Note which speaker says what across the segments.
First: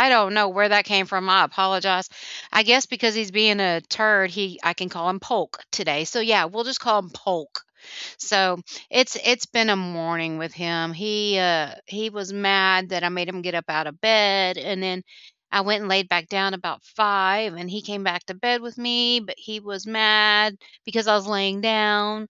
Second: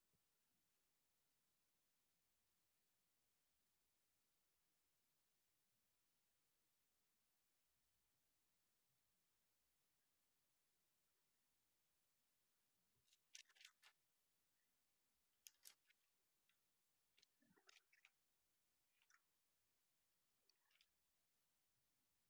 Speaker 1: I don't know where that came from. I apologize. I guess because he's being a turd, he I can call him Polk today. So yeah, we'll just call him Polk. So it's been a morning with him. He was mad that I made him get up out of bed, and then I went and laid back down about five, and he came back to bed with me, but he was mad because I was laying down.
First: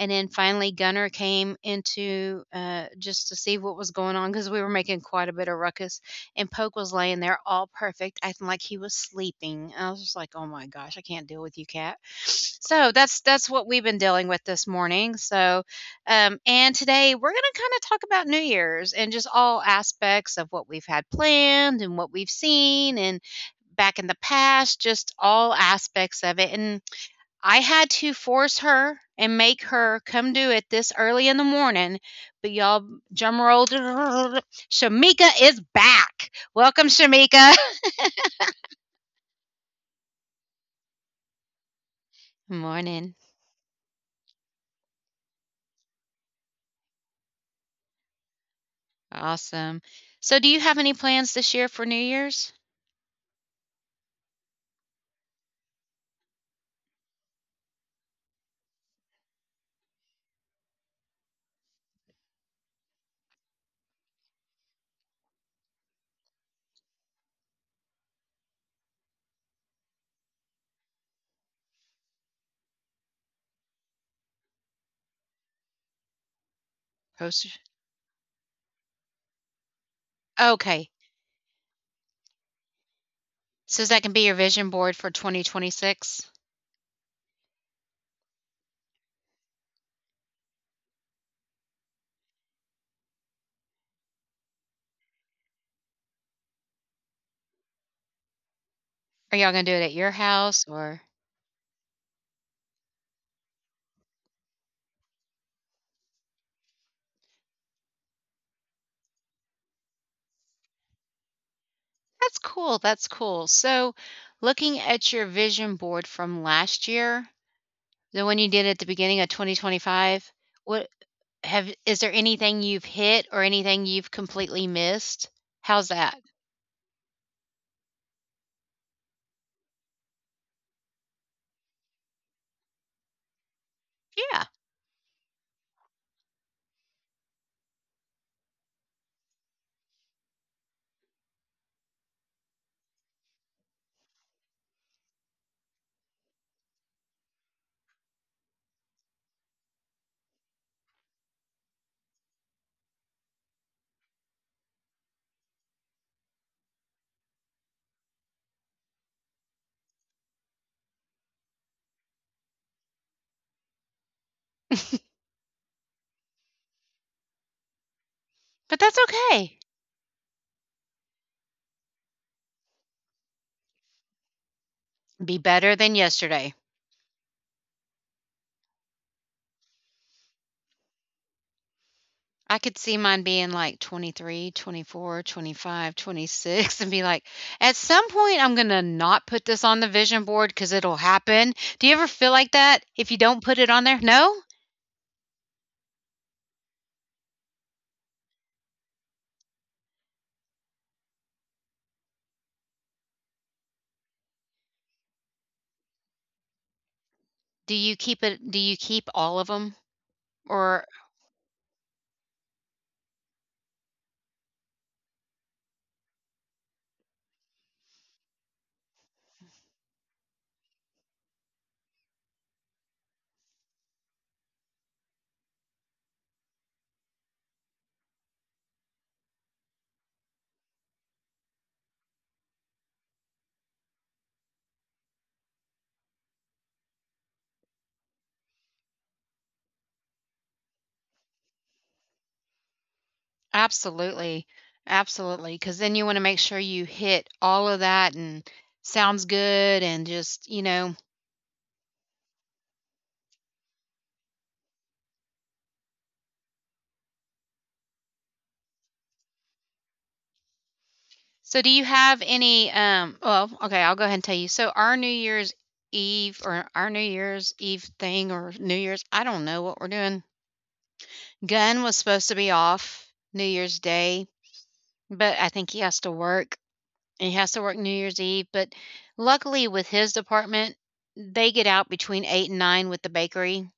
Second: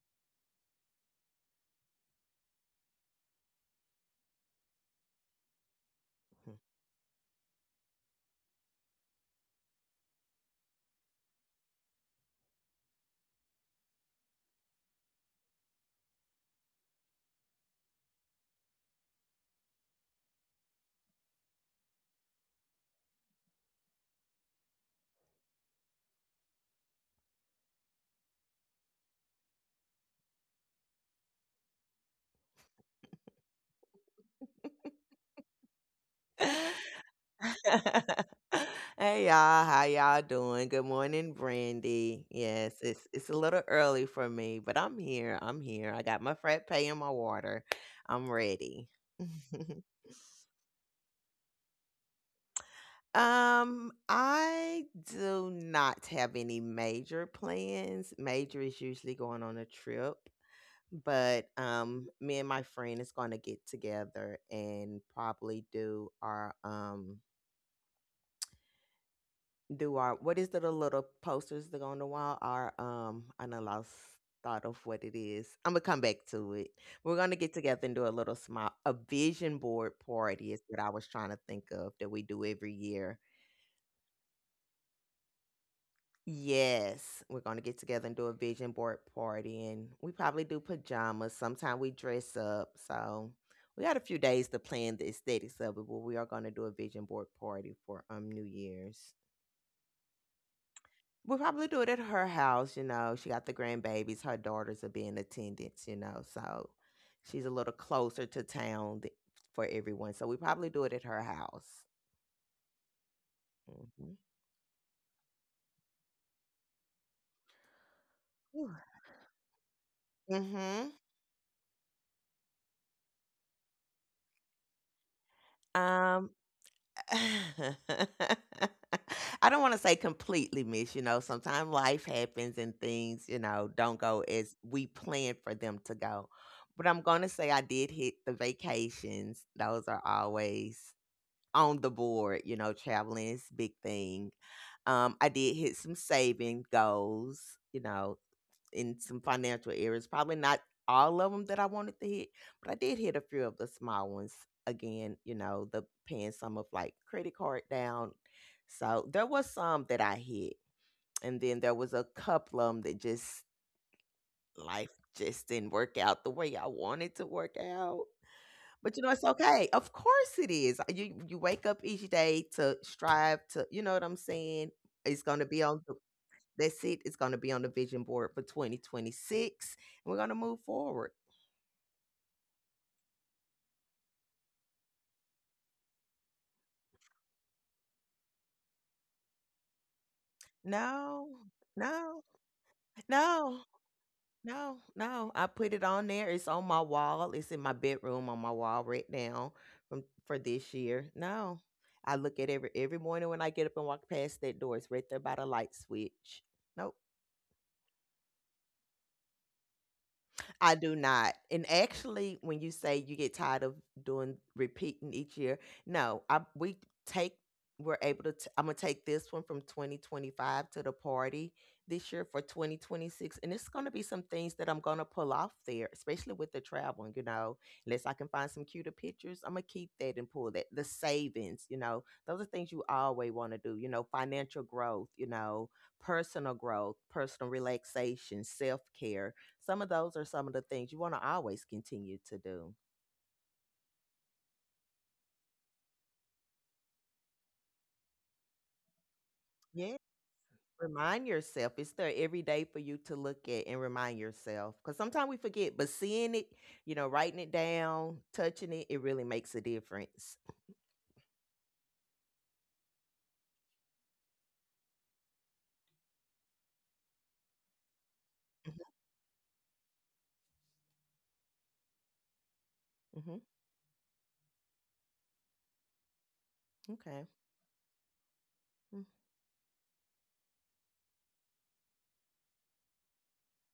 Speaker 1: And then finally, Gunner came into just to see what was going on because we were making quite a bit of ruckus. And Poke was laying there all perfect, acting like he was sleeping. I was just like, oh my gosh, I can't deal with you, cat. So that's what we've been dealing with this morning. So, and today we're going to kind of talk about New Year's and just all aspects of what we've had planned and what we've seen, and back in the past, just all aspects of it. And I had to force her and make her come do it this early in the morning. But y'all, drum roll, Shamika is back. Welcome, Shamika.
Speaker 2: Hey y'all, how y'all doing? Good morning, Brandy.
Speaker 1: Good
Speaker 2: Yes, it's
Speaker 1: morning.
Speaker 2: it's a little early for me, but I'm here. I'm here. I got my frat pay and my water. I'm ready.
Speaker 1: Awesome. So, do you have any plans this year for New Year's?
Speaker 2: I do not have any major plans. Major is usually going on a trip, but me and my friend is going to get together and probably do our what is the little posters that go on the wall are I know lost thought of what it is. I'm gonna come back to it. We're gonna get
Speaker 1: Post.
Speaker 2: together and do a little small a vision board party is what I
Speaker 1: Okay.
Speaker 2: was trying to think of that we do every year.
Speaker 1: So, that can be your vision board for 2026?
Speaker 2: Yes, we're gonna get together and do a vision board party and we probably do pajamas. Sometime we dress up. So we got a few days to plan the aesthetics of it, but we are gonna do a vision board party for New Year's.
Speaker 1: Are y'all going to do it at your house or?
Speaker 2: We'll probably do it at her house, you know. She got the grandbabies. Her daughters will be in attendance, you know. So she's a little closer to town th- for everyone. So we probably do it at her house.
Speaker 1: That's cool. That's cool. So, looking at your vision board from last year, the one you
Speaker 2: Hmm.
Speaker 1: did at the beginning of 2025,
Speaker 2: Hmm.
Speaker 1: what Have is there anything you've hit or anything you've completely missed? How's
Speaker 2: Um,
Speaker 1: that?
Speaker 2: I don't want to say completely miss, you know. Sometimes life happens and things, you know, don't go
Speaker 1: Yeah,
Speaker 2: as we planned for them to go. But I'm going to say I did hit the vacations. Those are always on the board, you know, traveling is a big thing. I did hit some saving goals, you know, in some financial areas. Probably not all of them that I wanted to hit, but I did hit a few of the small ones. Again, you know, the paying some of like credit card down. So there was some that I hit, and then there was a couple of them that just life just didn't work out the way I wanted to work out.
Speaker 1: but that's
Speaker 2: But you know, it's
Speaker 1: okay.
Speaker 2: okay. Of course it is. You wake up each day to strive to, you know what I'm saying? It's
Speaker 1: Be
Speaker 2: gonna be
Speaker 1: better
Speaker 2: on
Speaker 1: than
Speaker 2: the
Speaker 1: yesterday.
Speaker 2: that's it. It's gonna be on the vision board for 2026. And we're gonna move forward.
Speaker 1: I could see mine being like 23, 24, 25, 26, and be like, at some point, I'm going to not put this on the vision board because it'll
Speaker 2: No,
Speaker 1: happen. Do you ever
Speaker 2: no,
Speaker 1: feel like that if you don't put
Speaker 2: no,
Speaker 1: it on there? No?
Speaker 2: no, no. I put it on there. It's on my wall. It's in my bedroom on my wall right now from for this year. No. I look at every morning when I get up and walk past that door. It's right there by the light switch. Nope.
Speaker 1: Do you keep it? Do you keep all of them?
Speaker 2: I
Speaker 1: Or
Speaker 2: do not. And actually, when you say you get tired of doing repeating each year, no, I we take we're able to. T- I'm gonna take this one from 2025 to the party this year for 2026, and it's gonna be some things that I'm gonna pull off there, especially with the traveling. You know, unless I can find some cuter pictures, I'm gonna keep that and pull that. The savings, you know, those are things you always want to do. You know, financial growth. You know, personal growth, personal relaxation, self care some of those are some of the things you want to always continue to do.
Speaker 1: absolutely. Absolutely. Because then you wanna make sure you hit all of that and sounds good
Speaker 2: Yeah.
Speaker 1: and just,
Speaker 2: Remind yourself. It's there every day for you to look at and remind yourself. Because sometimes we forget, but seeing it, you know, writing it down, touching it, it really makes a difference.
Speaker 1: so do you have any, well, okay, I'll go ahead and tell you. So our New Year's Eve thing or New
Speaker 2: Hmm.
Speaker 1: Year's, I don't know what we're doing. Gunn was supposed to be off New
Speaker 2: Hmm.
Speaker 1: Year's Day, but I think he has to work. He
Speaker 2: Okay.
Speaker 1: has to work New Year's Eve, but
Speaker 2: Mm.
Speaker 1: luckily with his department, they get out between 8 and 9 with the bakery.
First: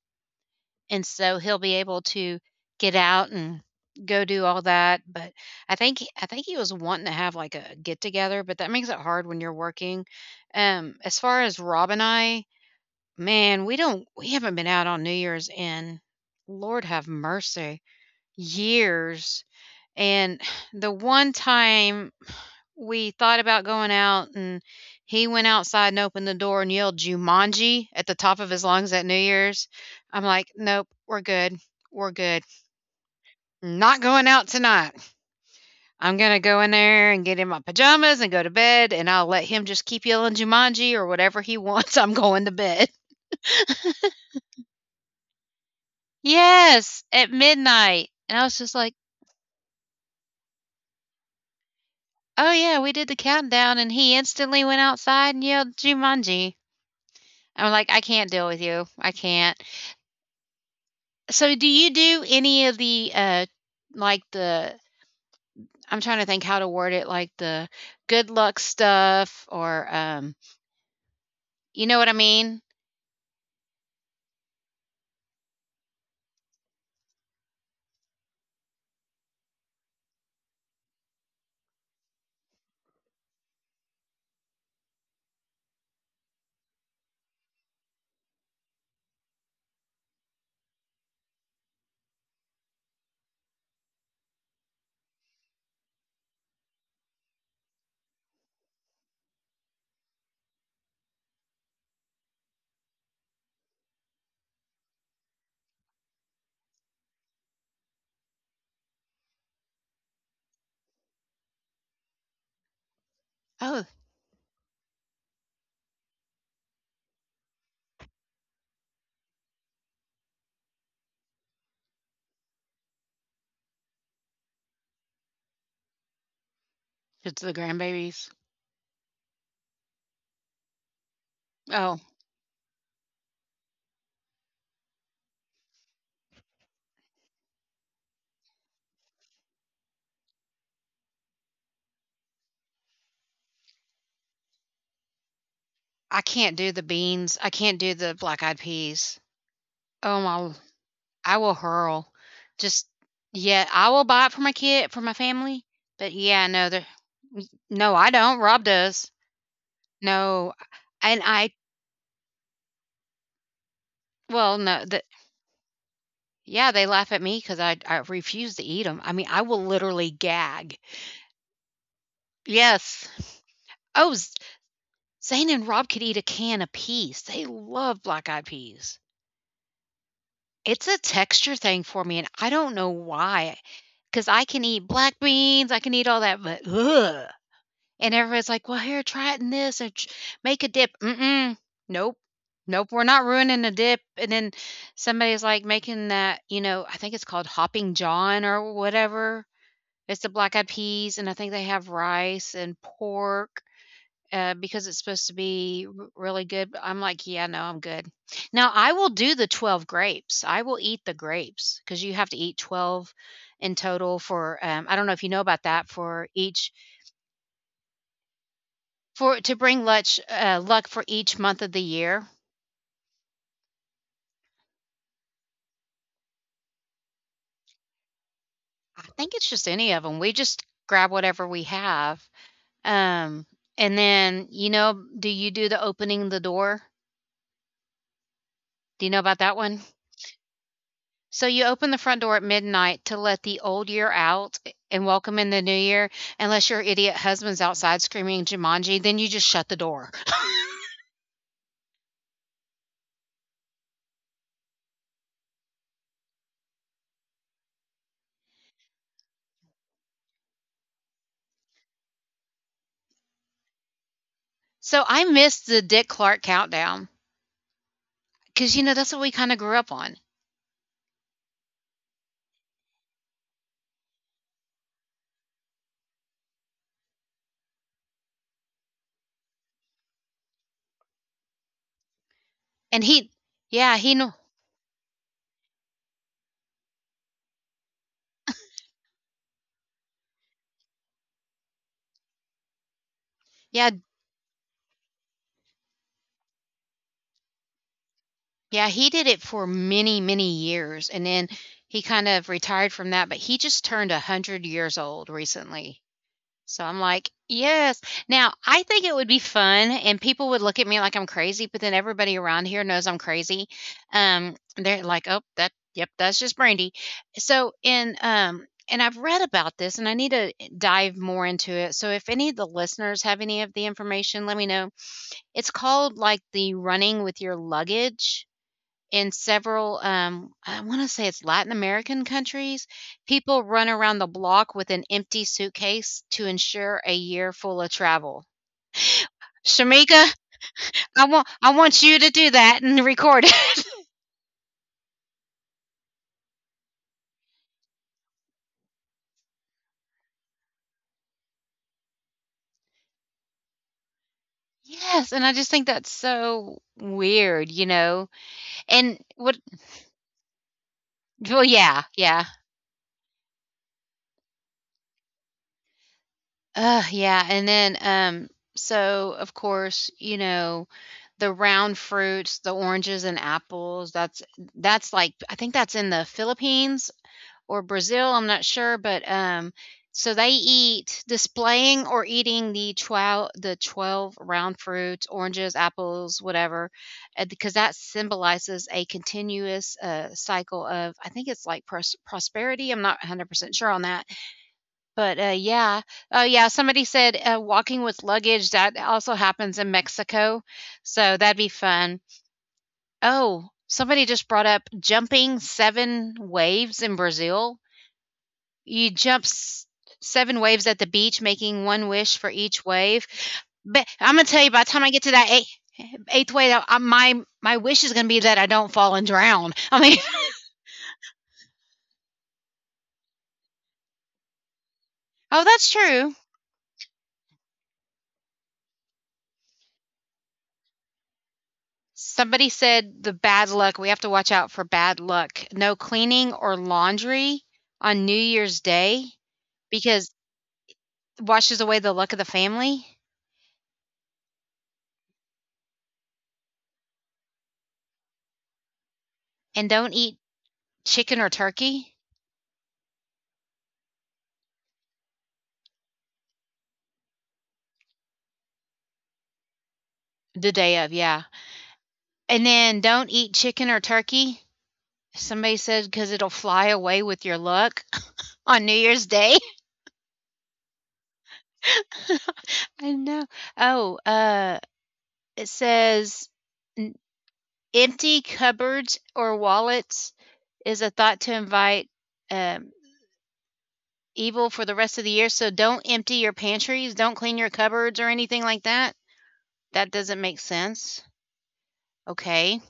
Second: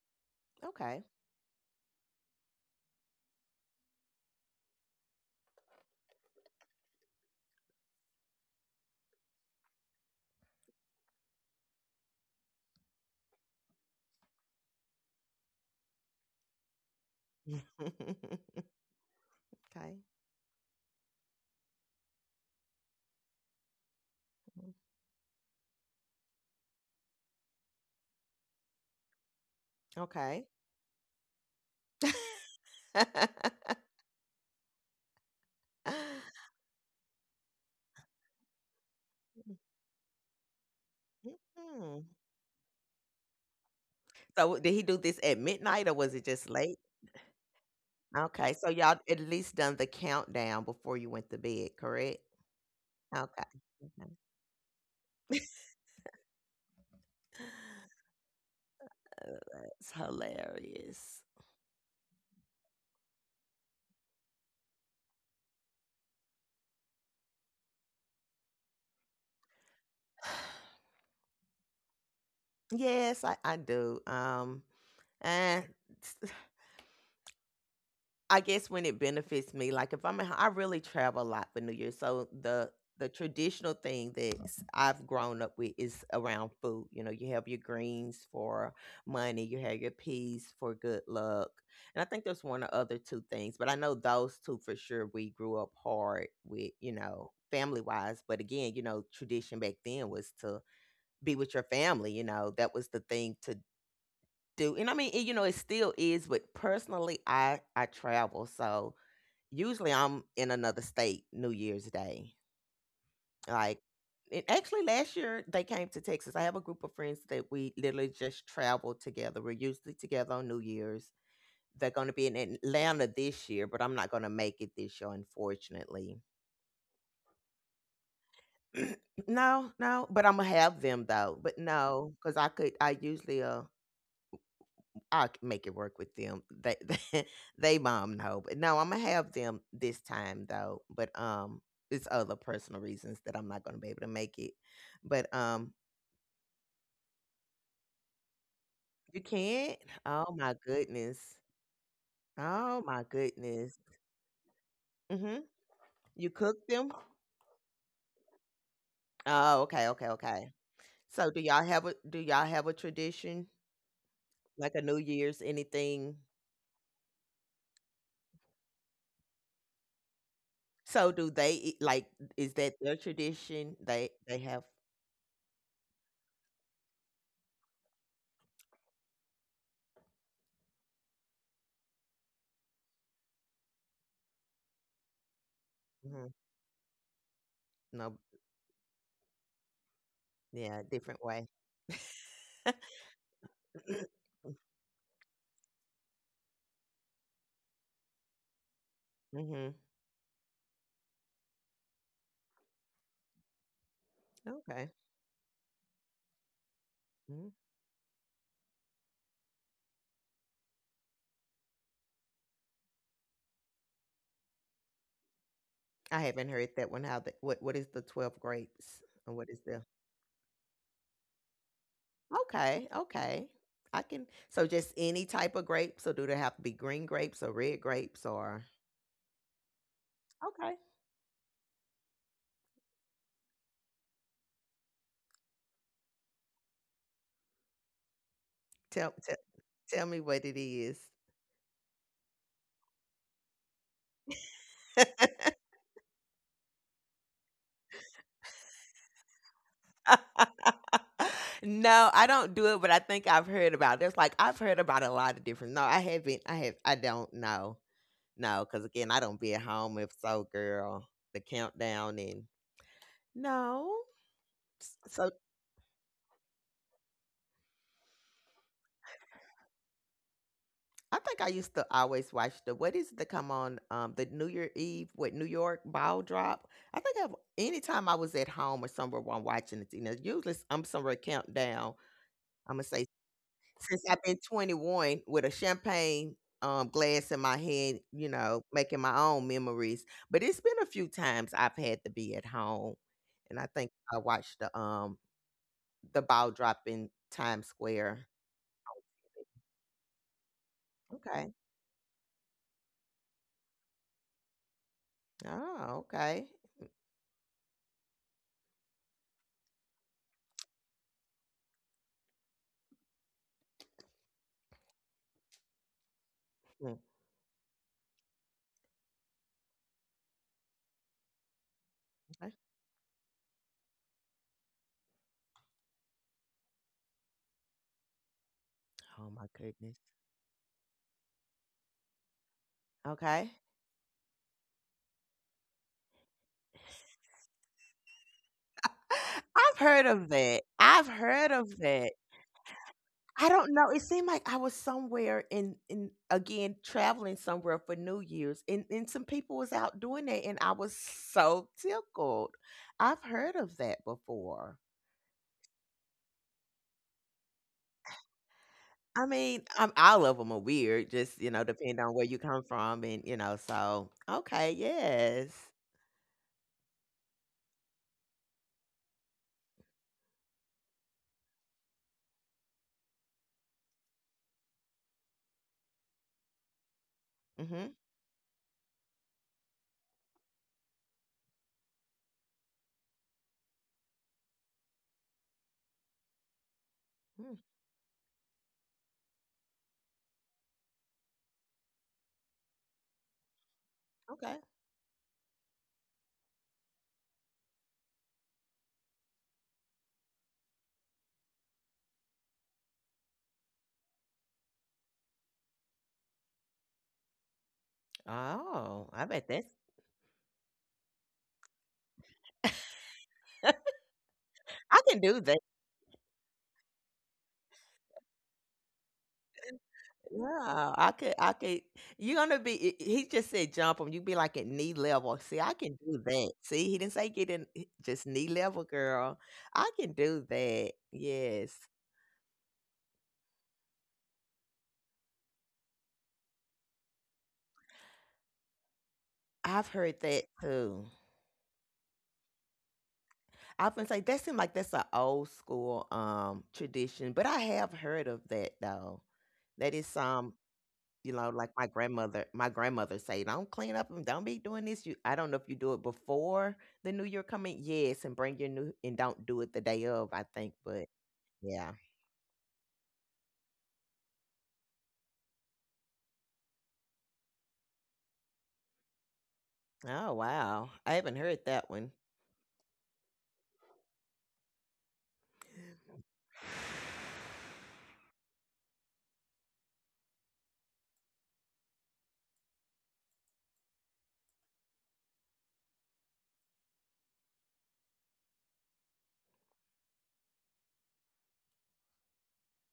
Speaker 2: Okay.
Speaker 1: And so he'll be able to get out and go do all that, but I think he was wanting to have, like, a get-together, but that makes it hard when you're working. As far as Rob and I, man, we haven't been out on New Year's in, Lord have mercy, years,
Speaker 2: Okay.
Speaker 1: and the one time we thought about going out, and he went outside and opened the door and yelled Jumanji at the top of his lungs at New Year's. I'm
Speaker 2: Okay.
Speaker 1: like, nope, we're good. We're good. Not going out tonight. I'm going to go in there and get in my pajamas and go to bed, and I'll let him just keep yelling Jumanji or whatever he wants.
Speaker 2: Mhm.
Speaker 1: I'm going to bed.
Speaker 2: So, did he do this at midnight or was it just late?
Speaker 1: Yes, at midnight. And I
Speaker 2: Okay,
Speaker 1: was
Speaker 2: so
Speaker 1: just
Speaker 2: y'all
Speaker 1: like,
Speaker 2: at least done the countdown before you went to bed, correct?
Speaker 1: oh, yeah, we did the
Speaker 2: Okay.
Speaker 1: countdown, and
Speaker 2: Okay.
Speaker 1: he instantly went outside and yelled Jumanji. I'm like, I can't deal with you. I can't.
Speaker 2: That's hilarious.
Speaker 1: So do you do any of the, like the I'm trying to think how to word it, like the good luck stuff or, you know what I mean?
Speaker 2: Yes, I do. And I guess when it benefits me, like if I really travel a lot for New Year's. So the traditional thing that s- I've grown up with is around food. You know, you have your greens for money, you have your peas for good luck, and I think there's one or other two things, but I know those two for sure. We grew up hard with, you know, family wise, but again, you know, tradition back then was to be with your family. You know, that was the thing to do, and I mean, it, you know, it still is. But personally, I travel so usually I'm in another state New Year's Day. Like,
Speaker 1: Oh,
Speaker 2: and actually, last year they came to Texas. I have a group of friends that we literally just travel together. We're usually together on New Year's. They're going to be in Atlanta this year, but I'm not going to make it this year, unfortunately.
Speaker 1: it's the grandbabies.
Speaker 2: No, no, but I'm gonna have them though. But
Speaker 1: Oh,
Speaker 2: no, because I could. I usually I'll make it work with them. They they, mom know, but no, I'm gonna have them this time though. But it's other personal reasons that I'm not gonna be able to make it. But
Speaker 1: I can't do the beans. I can't do the black eyed
Speaker 2: you
Speaker 1: peas.
Speaker 2: can't.
Speaker 1: Oh
Speaker 2: Oh my
Speaker 1: my,
Speaker 2: goodness.
Speaker 1: I will hurl.
Speaker 2: Oh
Speaker 1: Just,
Speaker 2: my
Speaker 1: yeah,
Speaker 2: goodness.
Speaker 1: I will buy it for my kid, for my
Speaker 2: Mhm.
Speaker 1: family. But
Speaker 2: You
Speaker 1: yeah,
Speaker 2: cook them.
Speaker 1: no, I don't. Rob does.
Speaker 2: Oh, okay, okay, okay.
Speaker 1: No, and
Speaker 2: So do
Speaker 1: I,
Speaker 2: y'all have a do y'all have a tradition
Speaker 1: well,
Speaker 2: like a
Speaker 1: no,
Speaker 2: New
Speaker 1: the,
Speaker 2: Year's anything?
Speaker 1: Yeah, they laugh at me because I refuse to eat them. I mean, I will literally gag.
Speaker 2: So do they eat- like is that their
Speaker 1: Yes.
Speaker 2: tradition?
Speaker 1: Oh, Z
Speaker 2: They have
Speaker 1: Zane and Rob could eat a can apiece. They love black-eyed peas. It's a texture thing for me, and I don't know why. Because I can eat black beans, I can eat all
Speaker 2: mhm,
Speaker 1: that, but, ugh, and
Speaker 2: no
Speaker 1: everybody's like, "Well, here, try it in this or ch make a
Speaker 2: yeah
Speaker 1: dip."
Speaker 2: different way.
Speaker 1: Mm-mm. Nope. Nope, we're not ruining the dip, and then somebody's, like, making that, you know, I think it's called Hopping John or whatever.
Speaker 2: Mhm.
Speaker 1: It's the black eyed peas, and I think they have rice and pork, because
Speaker 2: Okay.
Speaker 1: it's supposed to be r really good, but I'm like, "Yeah,
Speaker 2: Mhm.
Speaker 1: no, I'm good." Now, I will do the 12 grapes. I will eat the grapes because you have to eat 12 in total for, I don't know if you know about that,
Speaker 2: I
Speaker 1: for
Speaker 2: haven't heard
Speaker 1: each
Speaker 2: that one. How the what is the 12 grapes? And
Speaker 1: for
Speaker 2: what
Speaker 1: to
Speaker 2: is the
Speaker 1: bring luck, luck for each month of the year.
Speaker 2: okay, okay. I can so just any type of grapes, or do they have to be green grapes or red grapes or
Speaker 1: I think it's just any of them. We just
Speaker 2: okay.
Speaker 1: grab whatever we have, um, and then, do you do the opening the door? Do you
Speaker 2: Tell
Speaker 1: know
Speaker 2: tell,
Speaker 1: about that one?
Speaker 2: tell me what it is.
Speaker 1: So you open the front door at midnight to let the old year out and welcome in the new year, unless your idiot husband's outside screaming Jumanji, then you just shut the door.
Speaker 2: No, I don't do it, but I think I've heard about it. It's like I've heard about a lot of different. No, I haven't. I have. I don't know. No, because again, I don't be at home. If so, girl, the countdown and no. S-
Speaker 1: So
Speaker 2: So.
Speaker 1: I missed the Dick Clark countdown because, you know, that's what we kind of grew up on.
Speaker 2: I think I used to always watch the what is it that come on the New Year Eve with New York ball drop. I think I've anytime I was at home or somewhere while I'm watching it, you know, usually s- I'm somewhere countdown. I'm gonna
Speaker 1: And
Speaker 2: say
Speaker 1: yeah,
Speaker 2: since I've been 21 with a champagne glass in my hand, you know, making my own memories. But it's been a few times I've had to be at home, and I think
Speaker 1: yeah,
Speaker 2: I watched the ball drop in Times Square.
Speaker 1: yeah, he did it for many, many years. And then
Speaker 2: Okay.
Speaker 1: he kind of retired from that, but he just turned 100 years old recently.
Speaker 2: Oh, okay.
Speaker 1: So I'm like, "Yes." Now, I think it would be fun, and people would look at me like I'm crazy, but then everybody around here knows I'm crazy. They're like, "Oh, that yep, that's just Brandy."
Speaker 2: Mm,
Speaker 1: So, and I've read about this and I need to dive more into it. So if
Speaker 2: okay.
Speaker 1: any of the listeners have any of the information, let me know. It's called like the running with your luggage
Speaker 2: Oh
Speaker 1: in
Speaker 2: my goodness.
Speaker 1: several, I wanna say it's Latin American countries,
Speaker 2: Okay.
Speaker 1: people run around the block with an empty suitcase to ensure a year full of travel.
Speaker 2: I've heard of
Speaker 1: Shamika,
Speaker 2: that. I've heard of
Speaker 1: I want
Speaker 2: that.
Speaker 1: you to do that and
Speaker 2: I
Speaker 1: record
Speaker 2: don't know.
Speaker 1: it.
Speaker 2: It seemed like I was somewhere in again, traveling somewhere for New Year's, and some people was out doing that, and I was so tickled. I've heard of that before.
Speaker 1: Yes, and I just think that's so weird, you know? And
Speaker 2: I mean,
Speaker 1: what
Speaker 2: all of them are weird, just, you know,
Speaker 1: well,
Speaker 2: depending
Speaker 1: yeah,
Speaker 2: on where you
Speaker 1: yeah.
Speaker 2: come from, and, you know, so, okay, yes.
Speaker 1: Ugh, yeah, and then, so, of course, you know, the round fruits, the oranges and apples, that's I think that's in the Philippines or
Speaker 2: Mm-hmm.
Speaker 1: Brazil, I'm not sure, but so they eat displaying or eating the 12 round fruits, oranges, apples, whatever,
Speaker 2: Hmm.
Speaker 1: because that symbolizes a continuous cycle of, I think it's like prosperity. I'm not 100% sure on that.
Speaker 2: Okay.
Speaker 1: But yeah. Oh, yeah. Somebody said walking with luggage. That also happens in Mexico. So that'd be fun. Oh, somebody just brought up jumping 7 waves in Brazil.
Speaker 2: Oh,
Speaker 1: You
Speaker 2: I bet
Speaker 1: jump
Speaker 2: that's,
Speaker 1: 7 waves at the beach, making one wish for each wave. But I'm gonna tell you, by the
Speaker 2: I
Speaker 1: time I
Speaker 2: can
Speaker 1: get to
Speaker 2: do
Speaker 1: that eighth wave, my wish is gonna be that I don't fall and drown. I mean,
Speaker 2: yeah, I could you're gonna be he just said jump him. 'Em, you'd be like at knee level. See,
Speaker 1: oh,
Speaker 2: I can
Speaker 1: that's
Speaker 2: do
Speaker 1: true.
Speaker 2: that. See, he didn't say get in h just knee level, girl. I can do that. Yes.
Speaker 1: Somebody said the bad luck. We have to watch out for bad luck. No cleaning or laundry on New Year's Day
Speaker 2: I've heard
Speaker 1: because
Speaker 2: that too.
Speaker 1: it washes away the luck of the family.
Speaker 2: I have been saying that seems like that's an old school, tradition, but I have heard of that, though. That
Speaker 1: And
Speaker 2: is
Speaker 1: don't eat
Speaker 2: some you
Speaker 1: chicken
Speaker 2: know,
Speaker 1: or
Speaker 2: like
Speaker 1: turkey
Speaker 2: my grandmother say, "Don't clean up and don't be doing this." You, I don't know if you do it before the new year coming, yes, and bring your new and don't do it the day of. I think,
Speaker 1: the day
Speaker 2: but
Speaker 1: of. Yeah.
Speaker 2: yeah.
Speaker 1: And then don't eat chicken or turkey. Somebody said because it'll fly away with your luck on New Year's Day.
Speaker 2: Oh wow, I haven't heard that one.
Speaker 1: I know. Oh, it says, "N- empty cupboards or wallets is a thought to invite, um, evil for the rest of the year. So don't empty your pantries, don't clean your cupboards or anything like that." That doesn't make sense. Okay,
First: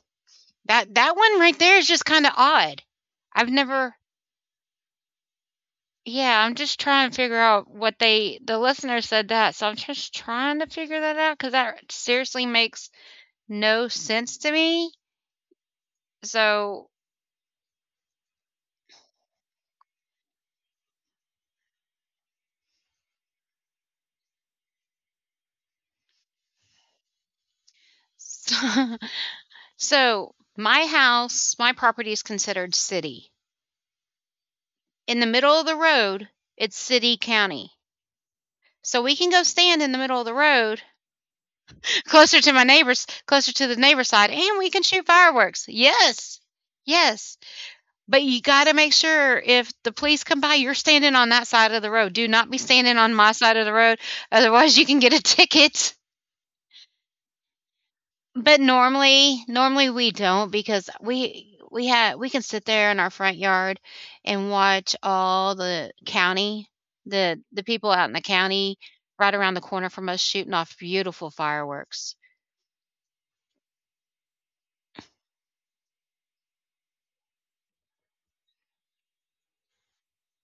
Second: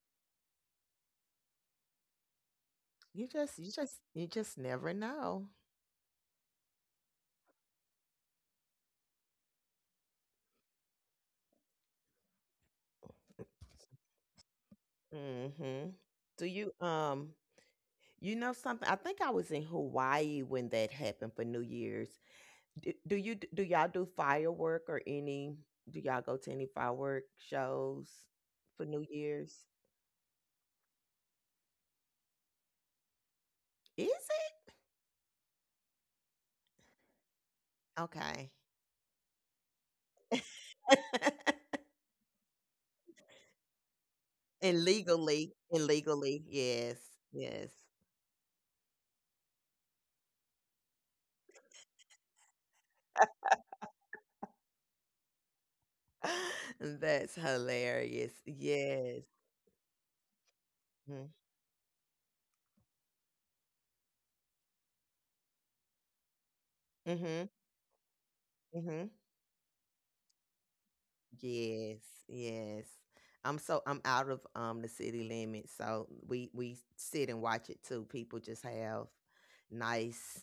Speaker 1: that that one right there is just kind of odd.
Speaker 2: You
Speaker 1: I've
Speaker 2: just, you
Speaker 1: never
Speaker 2: just, you just never know.
Speaker 1: Yeah, I'm just trying to figure out what they the listener said that, so I'm just trying to figure that out because that seriously makes no sense to me.
Speaker 2: Mm-hmm. Do you
Speaker 1: So
Speaker 2: you know something? I think I was in Hawaii when that happened for New Year's. Do, do you d- do y'all do firework or any? Do y'all go to any firework shows for New Year's?
Speaker 1: so my house, my property is considered city.
Speaker 2: Is it?
Speaker 1: In the middle of the road, it's city county.
Speaker 2: Okay.
Speaker 1: So we can go stand in the middle of the road closer to my neighbors, closer to the neighbor side, and we can shoot
Speaker 2: Illegally,
Speaker 1: fireworks. Yes.
Speaker 2: illegally, yes,
Speaker 1: Yes.
Speaker 2: yes.
Speaker 1: But you gotta make sure if the police come by, you're standing on that side of the road. Do not be standing on my side of the road, otherwise you can get a ticket.
Speaker 2: That's hilarious.
Speaker 1: But
Speaker 2: Yes.
Speaker 1: normally, normally we don't because
Speaker 2: Mm.
Speaker 1: we can sit there in our front yard and watch all the county,
Speaker 2: Mhm.
Speaker 1: the
Speaker 2: Mm.
Speaker 1: the people out in the county
Speaker 2: Mhm.
Speaker 1: right around the corner from us shooting off beautiful
Speaker 2: Yes.
Speaker 1: fireworks.
Speaker 2: Yes. I'm so I'm out of the city limits, so we sit and watch it too. People just have nice.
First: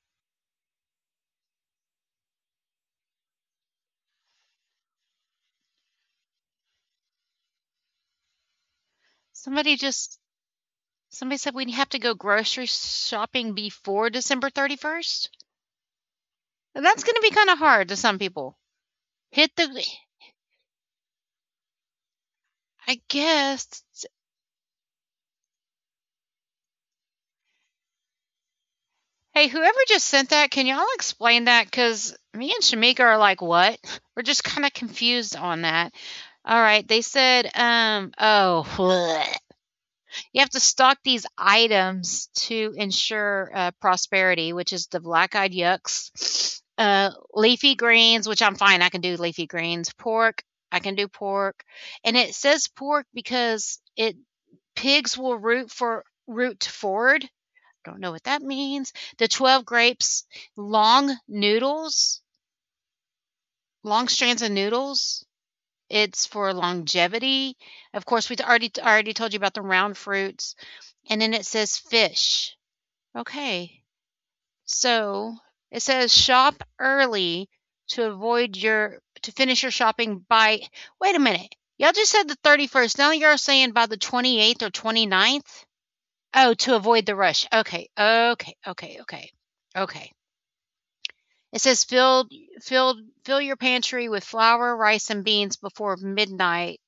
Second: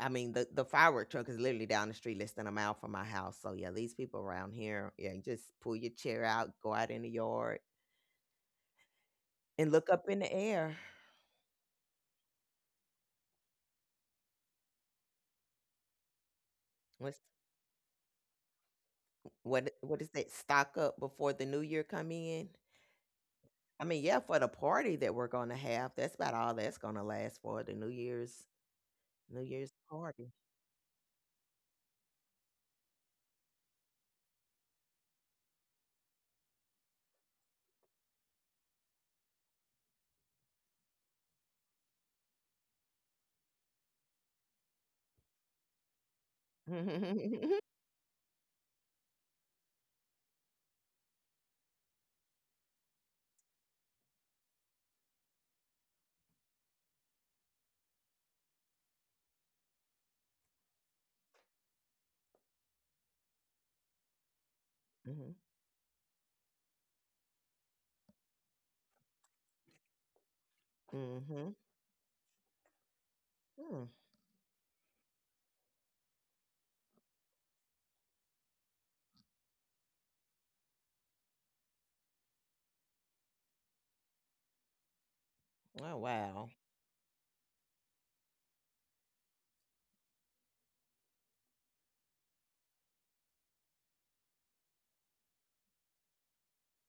Speaker 2: I mean, the firework truck is literally down the street, less than a mile from my house. So yeah, these people around here, yeah, just pull your chair out, go out in the yard, and
Speaker 1: Somebody
Speaker 2: look up
Speaker 1: just
Speaker 2: in the air.
Speaker 1: Somebody said we have to go grocery shopping before December 31st. That's going to
Speaker 2: What's
Speaker 1: be kind of hard to some people. Hit the
Speaker 2: what is that? Stock up before the new year come in?
Speaker 1: I guess.
Speaker 2: I mean, yeah, for the party that we're gonna have, that's about all that's gonna last for the New Year's New
Speaker 1: Hey,
Speaker 2: Year's
Speaker 1: whoever just sent
Speaker 2: party.
Speaker 1: that, can y'all explain that? Because me and Shamika are like, what? We're just kind of confused on that. All right. They said, oh, bleh. You have to stock these items to ensure prosperity, which is the black eyed yucks, leafy greens, which I'm fine. I can do leafy greens, pork. I can do pork. And it says pork because it pigs will root forward. Don't know what that means. The 12 grapes, long noodles, long strands of noodles.
Speaker 2: Mhm.
Speaker 1: It's for longevity. Of course, we already told you about the round fruits, and then it
Speaker 2: Mhm.
Speaker 1: says fish. Okay,
Speaker 2: Mm.
Speaker 1: so it says shop early to finish your shopping by. Wait a minute, y'all just said the 31st. Now you're saying by the 28th or twenty ninth.
Speaker 2: Oh wow.
Speaker 1: Oh, to avoid the rush. Okay, okay. It says filled fill your pantry with flour, rice, and beans before midnight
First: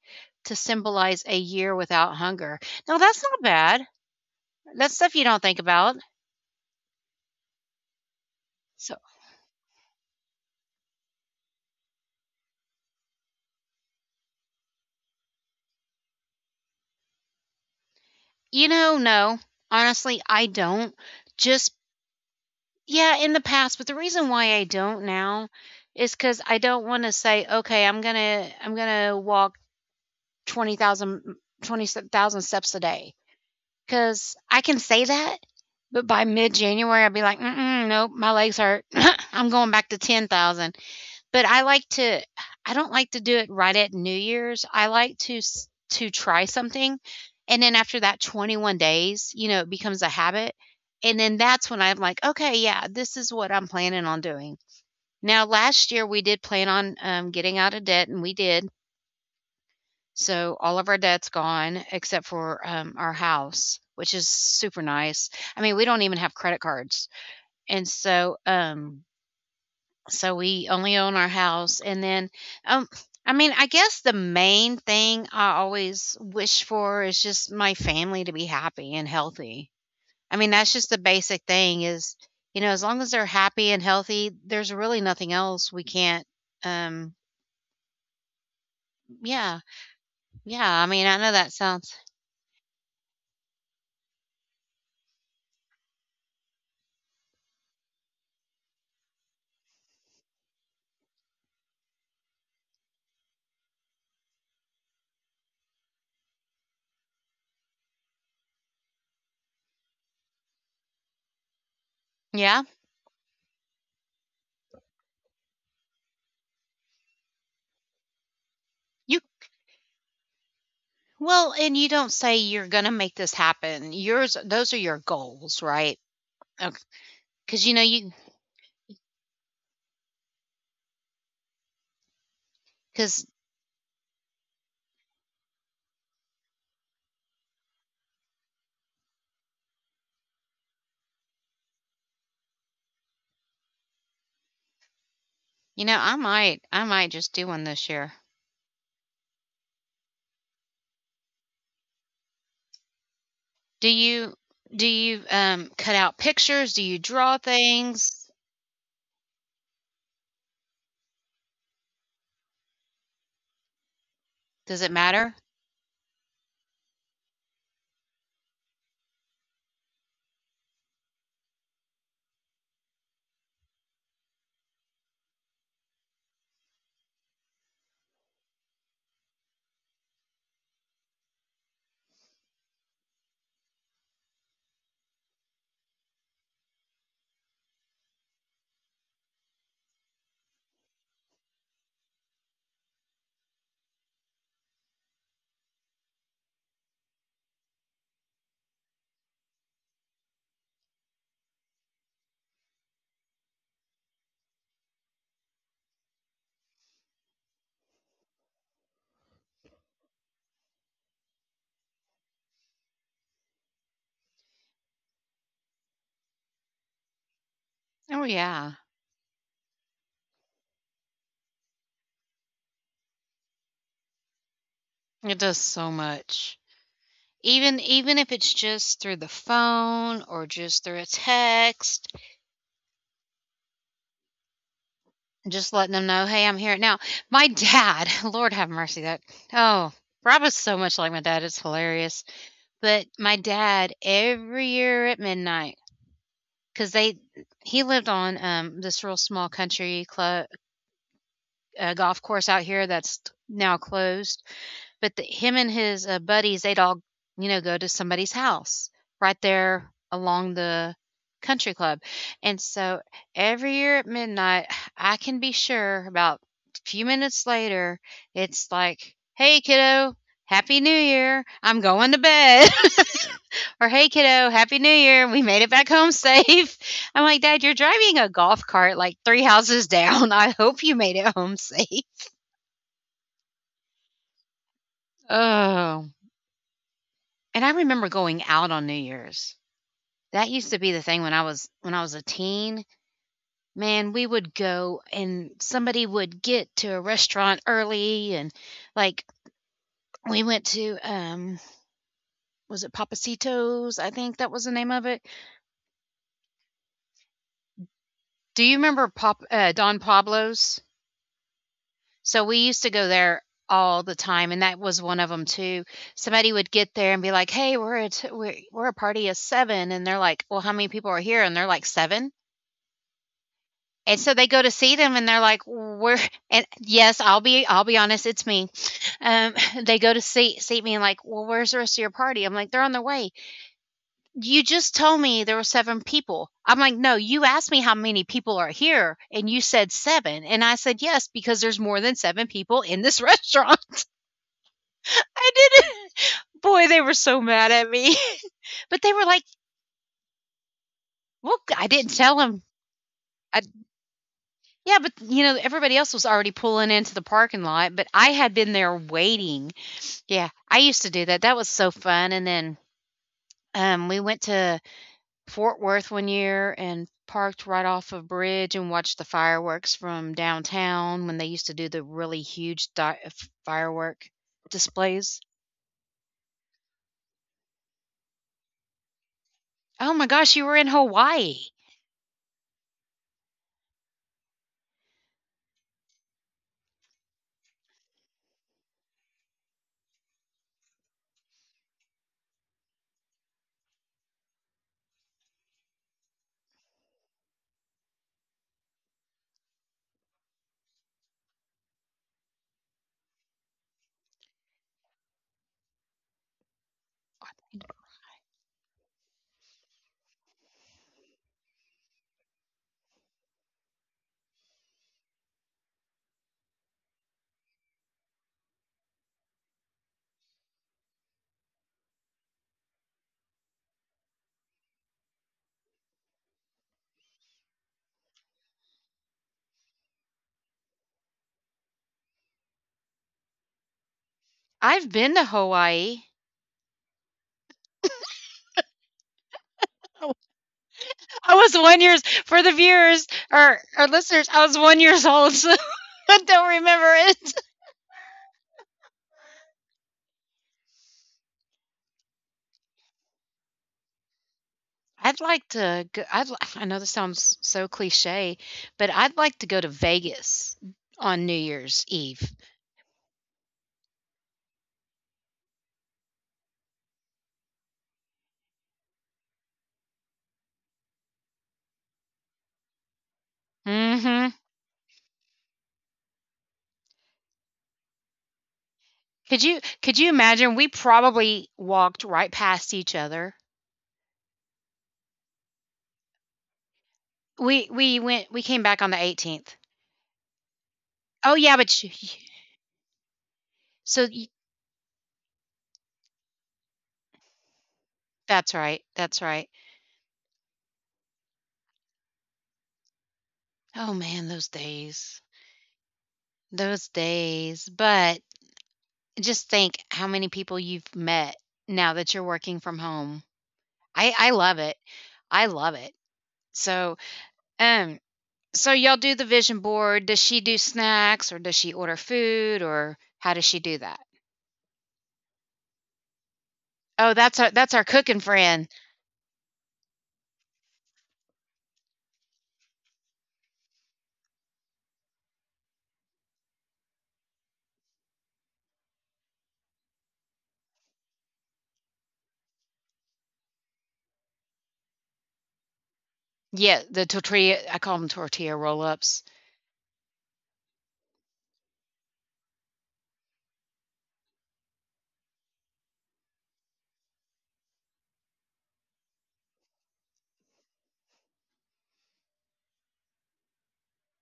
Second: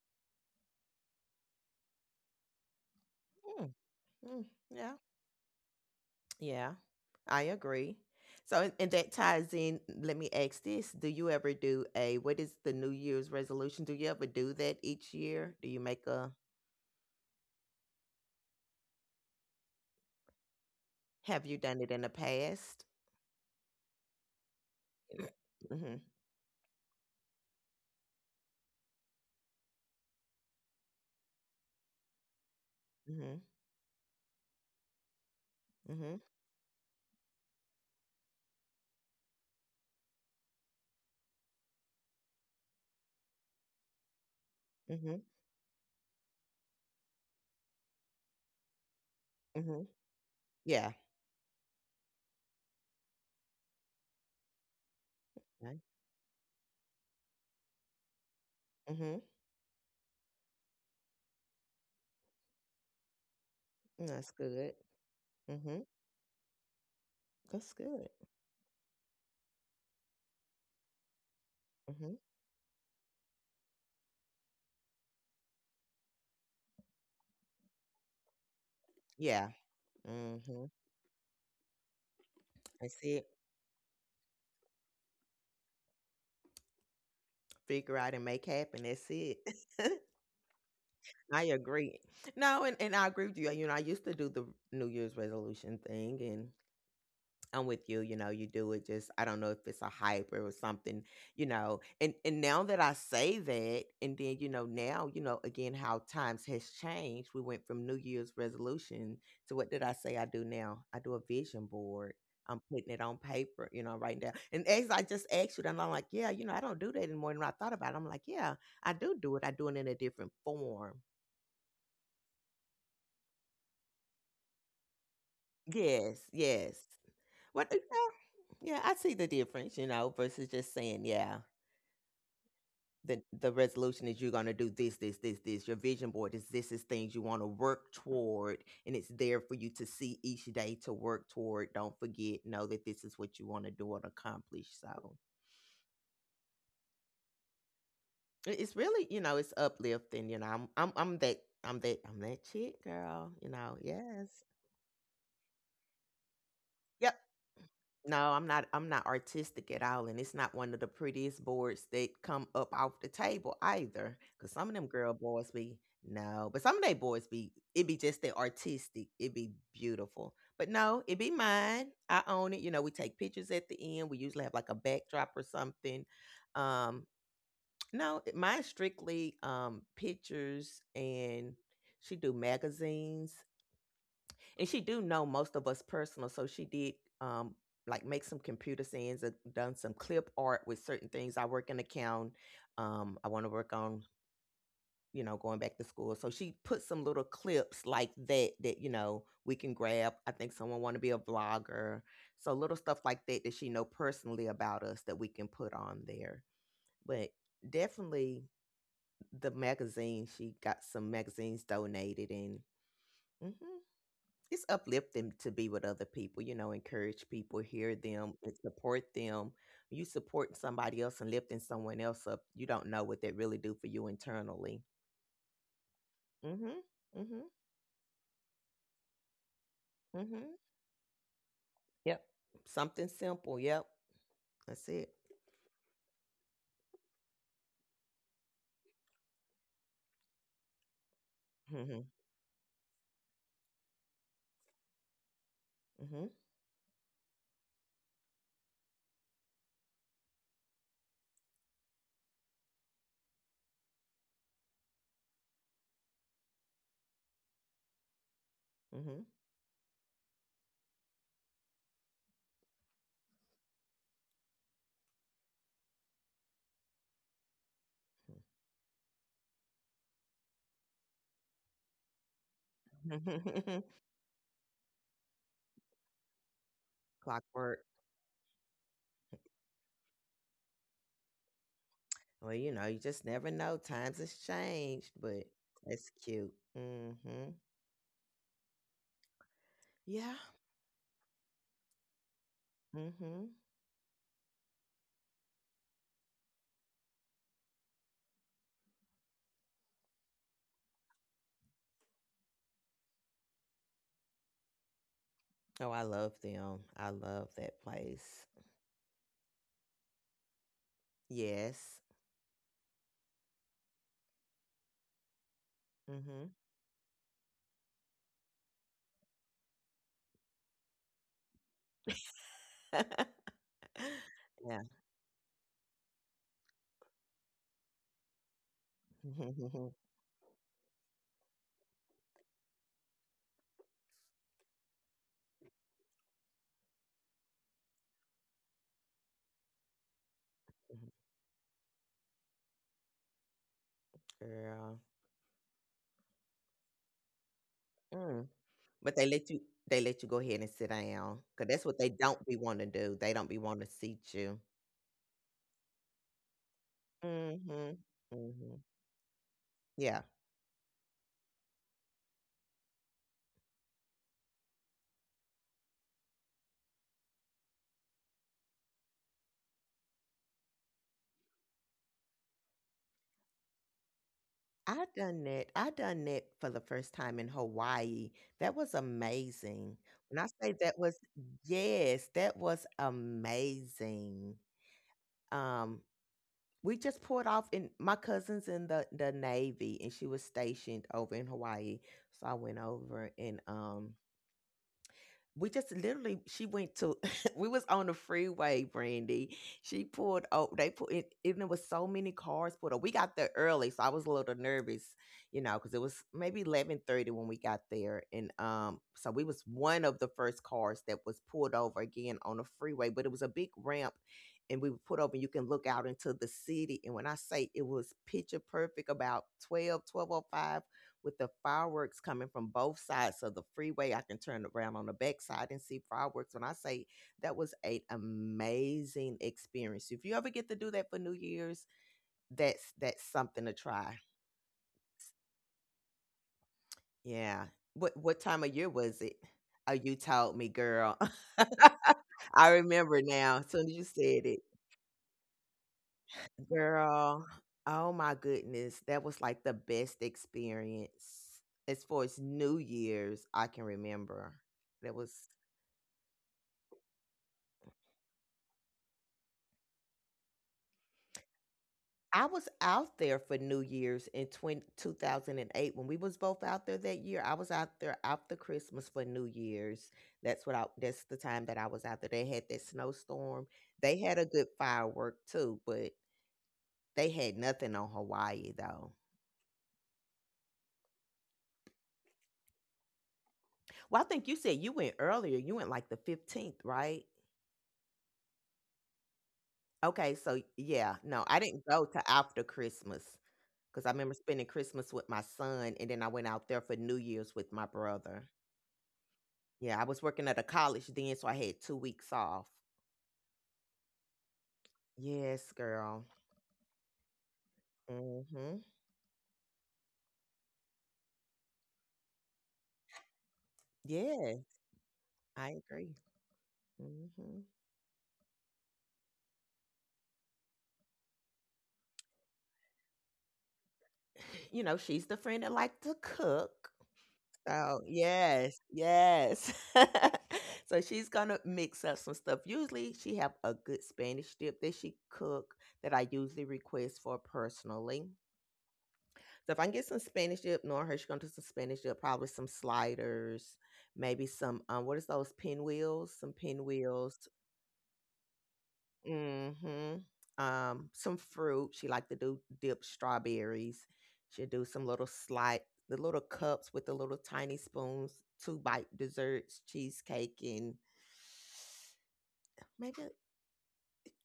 Speaker 1: to symbolize a year without hunger. No, that's not
Speaker 2: Mm.
Speaker 1: bad.
Speaker 2: Mm. Yeah.
Speaker 1: That's stuff you don't think about.
Speaker 2: Yeah. I agree. So, and
Speaker 1: So,
Speaker 2: that ties in. Let me ask this: Do you ever do a what is the New Year's resolution? Do you ever do that each year? Do you make a?
Speaker 1: you know, no. Honestly, I don't.
Speaker 2: Have you done
Speaker 1: Just
Speaker 2: it in the past?
Speaker 1: yeah, in the past, but the reason why I don't now
Speaker 2: Mm-hmm.
Speaker 1: is cuz I don't want to say, "Okay, I'm going to walk 20,000 20,000 steps a day,"
Speaker 2: Mm-hmm.
Speaker 1: because I can say that, but by mid January, I'd be like, mm-mm, nope, my legs hurt. I'm going back to 10,000. But I like to, I don't like to do it right at New Year's. I like
Speaker 2: Mhm.
Speaker 1: to try something. And then after that 21 days, you know, it
Speaker 2: Mhm.
Speaker 1: becomes a habit.
Speaker 2: Yeah.
Speaker 1: And then that's when I'm like, okay, yeah, this is what I'm planning on doing. Now,
Speaker 2: Right.
Speaker 1: last year we did plan on getting out of debt, and we did.
Speaker 2: Mhm.
Speaker 1: So all of our debt's gone except for, our house,
Speaker 2: Mm,
Speaker 1: which
Speaker 2: that's
Speaker 1: is
Speaker 2: good.
Speaker 1: super nice. I mean,
Speaker 2: Mhm.
Speaker 1: we don't even have credit cards.
Speaker 2: That's
Speaker 1: And
Speaker 2: good.
Speaker 1: so, so we only own our house and
Speaker 2: Mhm.
Speaker 1: then, um, I mean, I guess the main thing I always wish for is just my family to be happy and
Speaker 2: Yeah.
Speaker 1: healthy. I mean,
Speaker 2: Mhm.
Speaker 1: that's just the basic thing is, you know, as
Speaker 2: That's
Speaker 1: long as
Speaker 2: it.
Speaker 1: they're happy and healthy, there's really nothing else we can't, um,
Speaker 2: Figure out and make happen. That's it.
Speaker 1: yeah, yeah. I mean, I know
Speaker 2: I
Speaker 1: that sounds
Speaker 2: agree. No, and I agree with you. I used to do the New Year's resolution thing, and I'm with you, you know, you do it just I don't know if it's a hype or something. And now that I say that, and then, now, again how times has changed. We went from New Year's resolution to what did I say I do now? I do a vision board. I'm
Speaker 1: yeah?
Speaker 2: putting it on paper, right now. And as I just asked you, and I'm like, yeah, I don't do that anymore. And when I thought about it, I'm like, yeah, I do
Speaker 1: You
Speaker 2: do it. I do it in a different form.
Speaker 1: Well, and you don't say you're gonna make this happen. Yours, those are your goals, right?
Speaker 2: Yes, yes.
Speaker 1: Because
Speaker 2: What?
Speaker 1: you know, you,
Speaker 2: Yeah, yeah, I see the difference, versus just saying, yeah, the
Speaker 1: because
Speaker 2: the resolution is you're going to do this, this, this, this. Your vision board is this is things you want to work toward, and it's there for you to see each day to work toward, don't forget, know that this is what you want to do and accomplish. So
Speaker 1: you know, I might, I might just do one this year.
Speaker 2: it's really, it's uplifting. I'm that chick girl,
Speaker 1: Do
Speaker 2: yes.
Speaker 1: you do you, cut out pictures? Do you
Speaker 2: Yep.
Speaker 1: draw
Speaker 2: No,
Speaker 1: things?
Speaker 2: I'm not artistic at all, and it's not one of the prettiest boards that come up off the table either. Cause some of
Speaker 1: Does
Speaker 2: them
Speaker 1: it
Speaker 2: girl
Speaker 1: matter?
Speaker 2: boards be. No, but some of they boards be, it be just that artistic, it be beautiful. But no, it be mine, I own it, you know, we take pictures at the end, we usually have, like, a backdrop or something, um, no, mine's strictly, pictures, and she do magazines, and she do know most of us personal, so she did, um like, make some computer scenes and done some clip art with certain things. I work in account, I want to work on, you know, going back to school, so she put some little clips like that, that, you know, we can grab. I think someone want to be a vlogger, so little stuff like that that she know personally about us that we can put on there. But definitely the magazine, she got some magazines donated, and mhm, it's uplifting to be with other people, you know, encourage people, hear
Speaker 1: Oh,
Speaker 2: them, and
Speaker 1: yeah.
Speaker 2: support them. You supporting somebody else and lifting someone else up, you don't know what that really do for you internally.
Speaker 1: It does so
Speaker 2: Mm.
Speaker 1: much.
Speaker 2: Mhm. Mm. Mhm.
Speaker 1: Even, even if it's just through the
Speaker 2: Mm.
Speaker 1: phone or
Speaker 2: Mhm.
Speaker 1: just through a text,
Speaker 2: Yep. Something simple. Yep. That's it.
Speaker 1: just letting them know, "Hey, I'm here." Now, my dad, Lord have mercy, that oh, Rob is so much like my dad, it's
Speaker 2: Mm. Mhm.
Speaker 1: hilarious. But my dad, every year at midnight, because they he lived on, this real small country club golf course out here that's now closed, but the, him and his buddies, they'd all, you know, go to somebody's house
Speaker 2: Mm. Mhm.
Speaker 1: right there along the country club. And so every year at midnight, I can be sure about a few minutes later, it's like, hey, kiddo, happy new year. I'm going to bed.
Speaker 2: Mm. Mhm.
Speaker 1: Or hey, kiddo, happy new year. We made it back home safe. I'm like, Dad, you're
Speaker 2: Clockwork.
Speaker 1: driving a golf cart like three houses down. I hope you made it home safe.
Speaker 2: Well, you know, you just never know. Times has changed, but that's
Speaker 1: Oh,
Speaker 2: cute. Mm. Mhm.
Speaker 1: and I remember going out on New Year's.
Speaker 2: Yeah.
Speaker 1: That used to be the thing when I was, when I was a teen.
Speaker 2: Mm. Mhm.
Speaker 1: Man, we would go and somebody would get to a restaurant early and like we went to was it Papacitos? I think that was the name of it.
Speaker 2: Oh, I love them. I love that place.
Speaker 1: Do you remember Pop Don Pablo's?
Speaker 2: Yes.
Speaker 1: So we used to go there all the time, and that was one of them too.
Speaker 2: Mhm.
Speaker 1: Somebody would get there and be like, "Hey, we're a party of seven." And they're like, "Well, how many people are here?" And they're like, "7." And so they go to
Speaker 2: Yeah.
Speaker 1: see them and they're like, "We're and yes, I'll be honest, it's me." Um they go to see me and like, "Well, where's the rest of your party?" I'm like, "They're on their way." "You just told me there were 7 people." I'm like, "No, you asked me how many people are here and you said 7." And I said,
Speaker 2: Mhm.
Speaker 1: "Yes, because there's more than 7 people in this restaurant."
Speaker 2: Girl.
Speaker 1: I didn't Boy, they were so mad at me.
Speaker 2: Mm.
Speaker 1: But
Speaker 2: But
Speaker 1: they
Speaker 2: they
Speaker 1: were like,
Speaker 2: let you, they let you go ahead and sit down. Cause
Speaker 1: "Look,
Speaker 2: that's
Speaker 1: I
Speaker 2: what they
Speaker 1: didn't tell
Speaker 2: don't be
Speaker 1: them."
Speaker 2: wanna do. They don't be
Speaker 1: I,
Speaker 2: wanna seat you.
Speaker 1: yeah, but you know, everybody else was already pulling into the parking
Speaker 2: Mhm.
Speaker 1: lot, but I had been
Speaker 2: Mhm.
Speaker 1: there waiting.
Speaker 2: Yeah.
Speaker 1: Yeah, I used to do that. That was so fun, and then, we went to Fort Worth one year and parked right off a bridge and watched the fireworks from downtown when they used to do the really huge di f firework
Speaker 2: I done
Speaker 1: displays.
Speaker 2: that. I done that for the first time in Hawaii. That was amazing.
Speaker 1: Oh my
Speaker 2: When I
Speaker 1: gosh, you
Speaker 2: say
Speaker 1: were in
Speaker 2: that was,
Speaker 1: Hawaii.
Speaker 2: yes, that was amazing. Um, We just pulled off, and my cousin's in the Navy, and she was stationed over in Hawaii. So I went over, and we just literally, she went to we was on the freeway, Brandy. She pulled, oh, they put it, and there was so many cars pulled up. We got there early, so I was a little nervous, you know, because it was maybe 11:30 when we got there. And so we was one of the first cars that was pulled over again on the freeway, but it was a big ramp, and we were put over, and you can look out into the city. And when I say, it was picture perfect about 12, 12:05, with the fireworks coming from both sides of the freeway. I can turn around on the backside and see fireworks. When I say that was an amazing experience. If you ever get to do that for New Year's, that's something to try.
Speaker 1: I've been to Hawaii.
Speaker 2: Yeah. What time of year was it? Oh, you
Speaker 1: Oh,
Speaker 2: told me, girl.
Speaker 1: I was 1 years, for
Speaker 2: I
Speaker 1: the
Speaker 2: remember
Speaker 1: viewers
Speaker 2: now. As soon as you
Speaker 1: or
Speaker 2: said
Speaker 1: listeners,
Speaker 2: it,
Speaker 1: I was 1 years old, so I don't remember
Speaker 2: girl.
Speaker 1: it.
Speaker 2: Oh my goodness, that was like the best experience as far as New Year's I can remember. That was.
Speaker 1: I'd like to go I'd li I know this sounds so cliche, but I'd like to go to Vegas on New Year's Eve.
Speaker 2: I was out there for New Year's in 20 2008, when we was both out there that year. I was out there after Christmas for New Year's. That's the time that I was out there. They had that snowstorm. They had a
Speaker 1: Mhm.
Speaker 2: good firework too, but they had nothing on Hawaii though.
Speaker 1: Could you imagine? We probably walked right past each other.
Speaker 2: Well, I think you said you went earlier. You went like the 15th, right?
Speaker 1: We came back on the 18th.
Speaker 2: Okay, so yeah, no,
Speaker 1: Oh,
Speaker 2: I
Speaker 1: yeah,
Speaker 2: didn't go
Speaker 1: but you
Speaker 2: to
Speaker 1: you
Speaker 2: after Christmas because I
Speaker 1: so
Speaker 2: remember
Speaker 1: you
Speaker 2: spending Christmas with my son, and then I went out there for New Year's with my brother.
Speaker 1: that's right, that's right.
Speaker 2: Yeah, I was working at a college then, so I had 2 weeks off.
Speaker 1: Oh, man, those days.
Speaker 2: Yes, girl.
Speaker 1: Those days. But
Speaker 2: Mhm.
Speaker 1: just think how many people you've met now that you're working from home. I
Speaker 2: Yeah,
Speaker 1: love it. I
Speaker 2: I
Speaker 1: love it.
Speaker 2: agree.
Speaker 1: So
Speaker 2: Mhm.
Speaker 1: um, so y'all do the vision board. Does she do snacks or does she order food or how does she do that?
Speaker 2: You know, she's the friend that like to cook.
Speaker 1: Oh, that's our, that's
Speaker 2: So,
Speaker 1: our cooking
Speaker 2: yes,
Speaker 1: friend.
Speaker 2: yes. So she's gonna mix up some stuff. Usually, she have a good Spanish dip that she cook, that I usually request for personally. So if I can get some Spanish dip, knowing her, she's gonna do some Spanish dip, probably some sliders, maybe some what is those pinwheels? Some
Speaker 1: Yeah, the
Speaker 2: pinwheels,
Speaker 1: tortilla, I call them tortilla roll ups.
Speaker 2: hmm. Some fruit. She liked to do dip strawberries. She'd do some little slight, the little cups with the little tiny spoons, two bite desserts, cheesecake, and maybe,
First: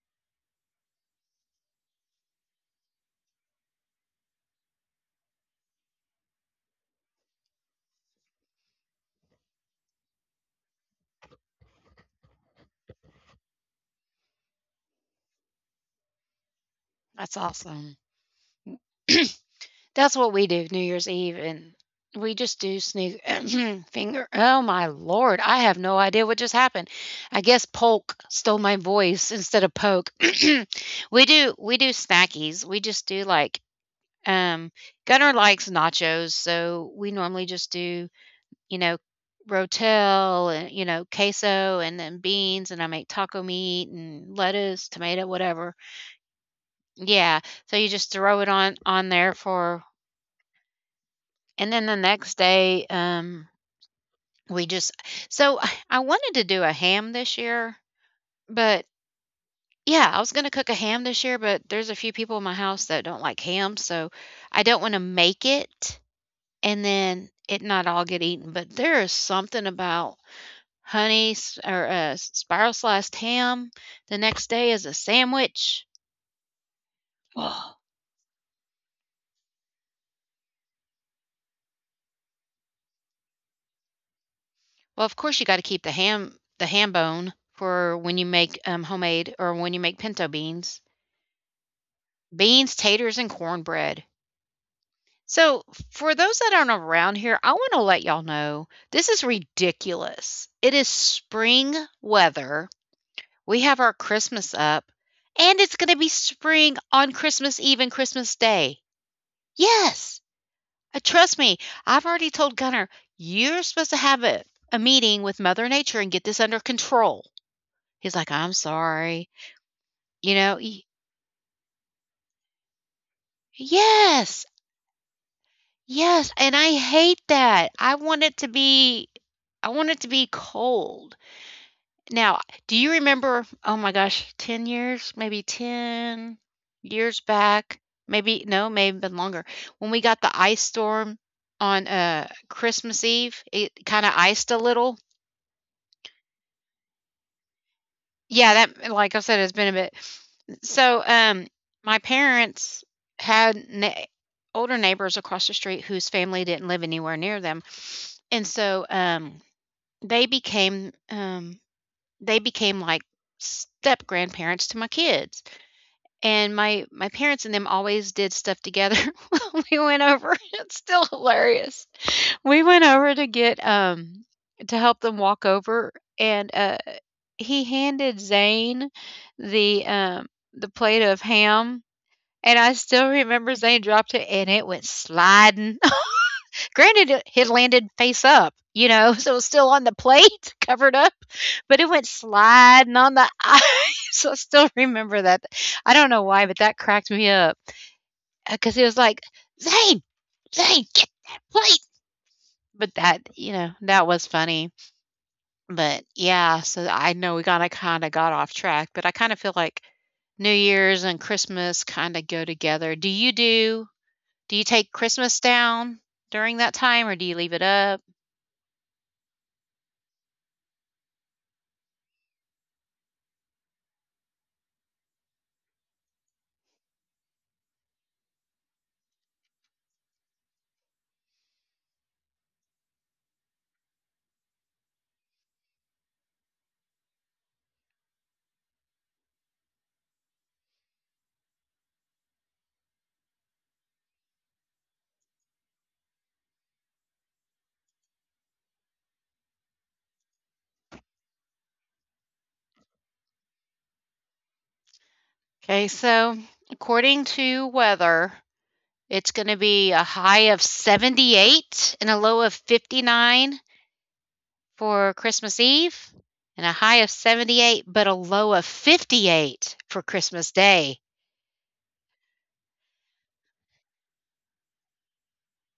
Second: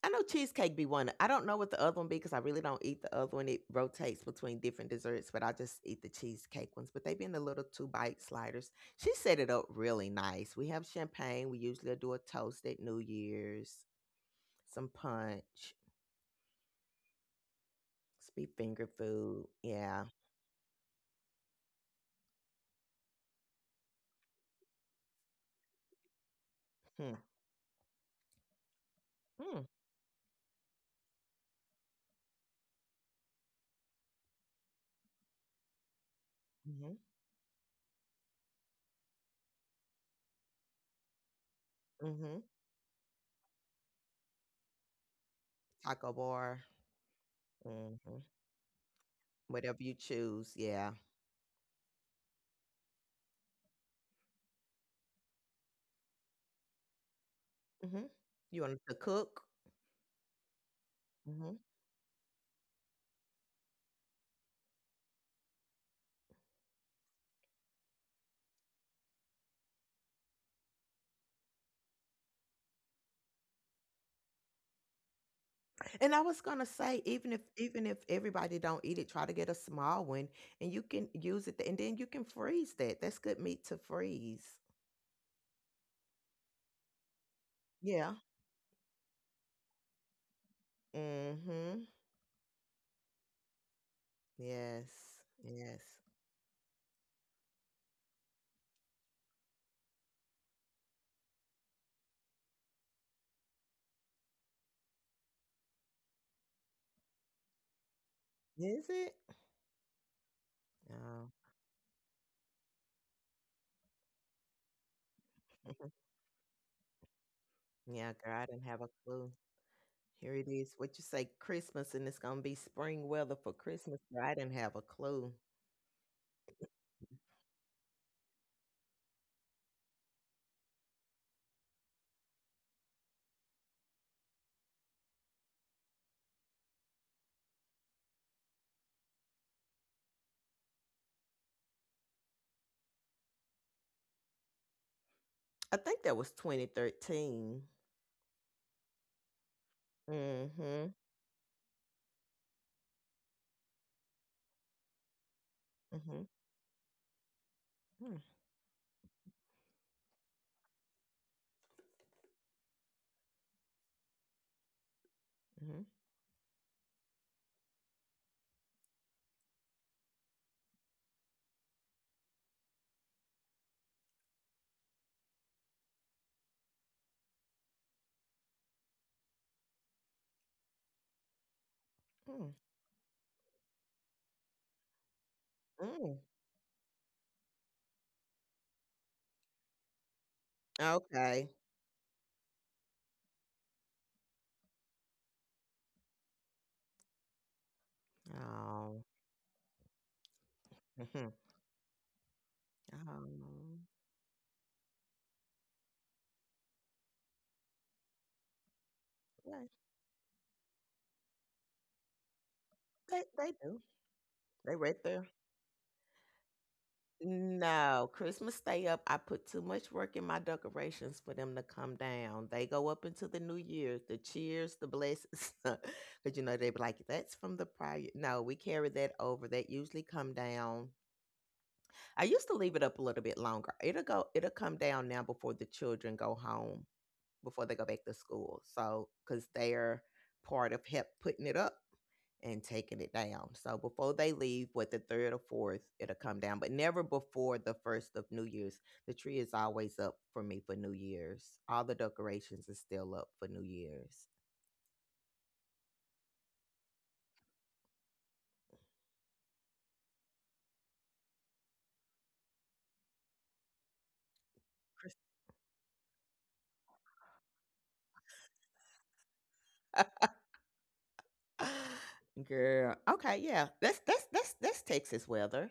Speaker 2: I know cheesecake be one. I don't know what the other one be because I really don't eat the other one. It rotates between different desserts, but I just eat the cheesecake ones. But they be in the little two bite sliders. She set it up really nice. We have champagne. We usually do a toast at New Year's, some punch.
Speaker 1: That's awesome.
Speaker 2: Sweet finger food, yeah.
Speaker 1: That's what we do New Year's Eve and we just do sneak finger, oh my lord, I have no idea what just happened.
Speaker 2: Hmm.
Speaker 1: I guess polk stole my voice instead
Speaker 2: Mm.
Speaker 1: of poke. We do snackies. We just do like um, Gunner likes nachos, so
Speaker 2: Mhm,
Speaker 1: we normally just do, you know, rotel and, you know, queso and then
Speaker 2: mhm.
Speaker 1: beans, and I make taco meat and lettuce, tomato, whatever.
Speaker 2: Taco bar,
Speaker 1: Yeah, so you just
Speaker 2: mhm.
Speaker 1: throw it on there for
Speaker 2: Whatever you choose, yeah.
Speaker 1: and then the next day, we just so I wanted to do a ham this year,
Speaker 2: Mhm. You want
Speaker 1: but
Speaker 2: to cook?
Speaker 1: yeah, I was gonna cook a ham this year,
Speaker 2: Mhm.
Speaker 1: but there's a few people in my house that don't like ham, so I don't want to make it and then it not all get eaten. But there is something about honey s or, spiral sliced ham the next day as a sandwich.
Speaker 2: And I was gonna say, even if
Speaker 1: Oh.
Speaker 2: even if everybody don't eat it, try to get a small one, and you can use it, and then you can freeze that. That's good meat to freeze.
Speaker 1: Well, of course, you gotta keep the ham bone for
Speaker 2: Yeah.
Speaker 1: when you make, homemade or when you make pinto beans.
Speaker 2: Mm-hmm.
Speaker 1: Beans, taters, and cornbread.
Speaker 2: Yes.
Speaker 1: So,
Speaker 2: Yes.
Speaker 1: for those that aren't around here, I wanna let y'all know, this is ridiculous. It is spring weather. We have our Christmas up, and it's going to be spring on Christmas Eve and Christmas Day.
Speaker 2: Is it?
Speaker 1: Yes,
Speaker 2: Oh.
Speaker 1: trust me. I've already told Gunnar you're supposed to have a meeting with Mother Nature and get this under control. He's
Speaker 2: Yeah,
Speaker 1: like,
Speaker 2: girl, I
Speaker 1: I'm
Speaker 2: didn't have a
Speaker 1: sorry.
Speaker 2: clue.
Speaker 1: You
Speaker 2: Here it
Speaker 1: know,
Speaker 2: is.
Speaker 1: y-
Speaker 2: What you say, Christmas, and it's gonna be spring weather for Christmas. Girl, I
Speaker 1: yes,
Speaker 2: didn't have a clue.
Speaker 1: yes, and I hate that. I want it to be, I want it to be cold. Now, do you remember oh my gosh, 10 years, maybe 10 years back, maybe, no, maybe have been longer, when we got the ice storm on, Christmas Eve, it kinda iced a little?
Speaker 2: I think that was 2013.
Speaker 1: Yeah, that like I said, it's been a bit.
Speaker 2: Mm-hmm.
Speaker 1: So, my parents had nei older neighbors across the street whose
Speaker 2: Mm-hmm.
Speaker 1: family didn't live anywhere near them,
Speaker 2: Mm,
Speaker 1: and so, they became, um, they became like step-grandparents to my kids.
Speaker 2: mhm,
Speaker 1: And my parents and them always did stuff together. We went over it's still hilarious. We went over to get, to help them walk over, and, he handed Zane the, um the plate of ham, and
Speaker 2: mm,
Speaker 1: I still remember Zane dropped it, and it went sliding.
Speaker 2: mm.
Speaker 1: Granted, it had landed face up, you know, so it was still on the plate, covered up,
Speaker 2: Okay.
Speaker 1: but it went sliding on the ice. So I still remember that. I don't know why, but that cracked me up because it was
Speaker 2: Oh.
Speaker 1: like, Zane, Zane, get
Speaker 2: Mm-hmm.
Speaker 1: that plate. But that, you know,
Speaker 2: Oh.
Speaker 1: that was funny. But yeah, so I know we kind of got off track, but I kind of feel
Speaker 2: Yeah,
Speaker 1: like New Year's and Christmas kind of go together. Do
Speaker 2: they,
Speaker 1: you
Speaker 2: they do.
Speaker 1: do? Do you
Speaker 2: They
Speaker 1: take
Speaker 2: right there.
Speaker 1: Christmas down during that time, or do you leave it up?
Speaker 2: No, Christmas stay up. I put too much work in my decorations for them to come down. They go up into the new year, the cheers, the blessings. Because you know they be like, that's from the prior. No, we carry that over. That usually come down. I used to leave it up a little bit longer. It'll come down now before the children go home, before they go back to school. So because they're part of help putting it up and taking it down. So before they leave, with the third or fourth, it'll come down, but never before the first of New Year's. The tree is always up for me for New Year's. All the decorations are still up for New Year's.
Speaker 1: Okay, so according to weather, it's going to be a high of 78 and a low of 59 for Christmas Eve, and a high of 78 but a low of 58 for Christmas Day.
Speaker 2: Girl, okay, yeah, that's Texas weather.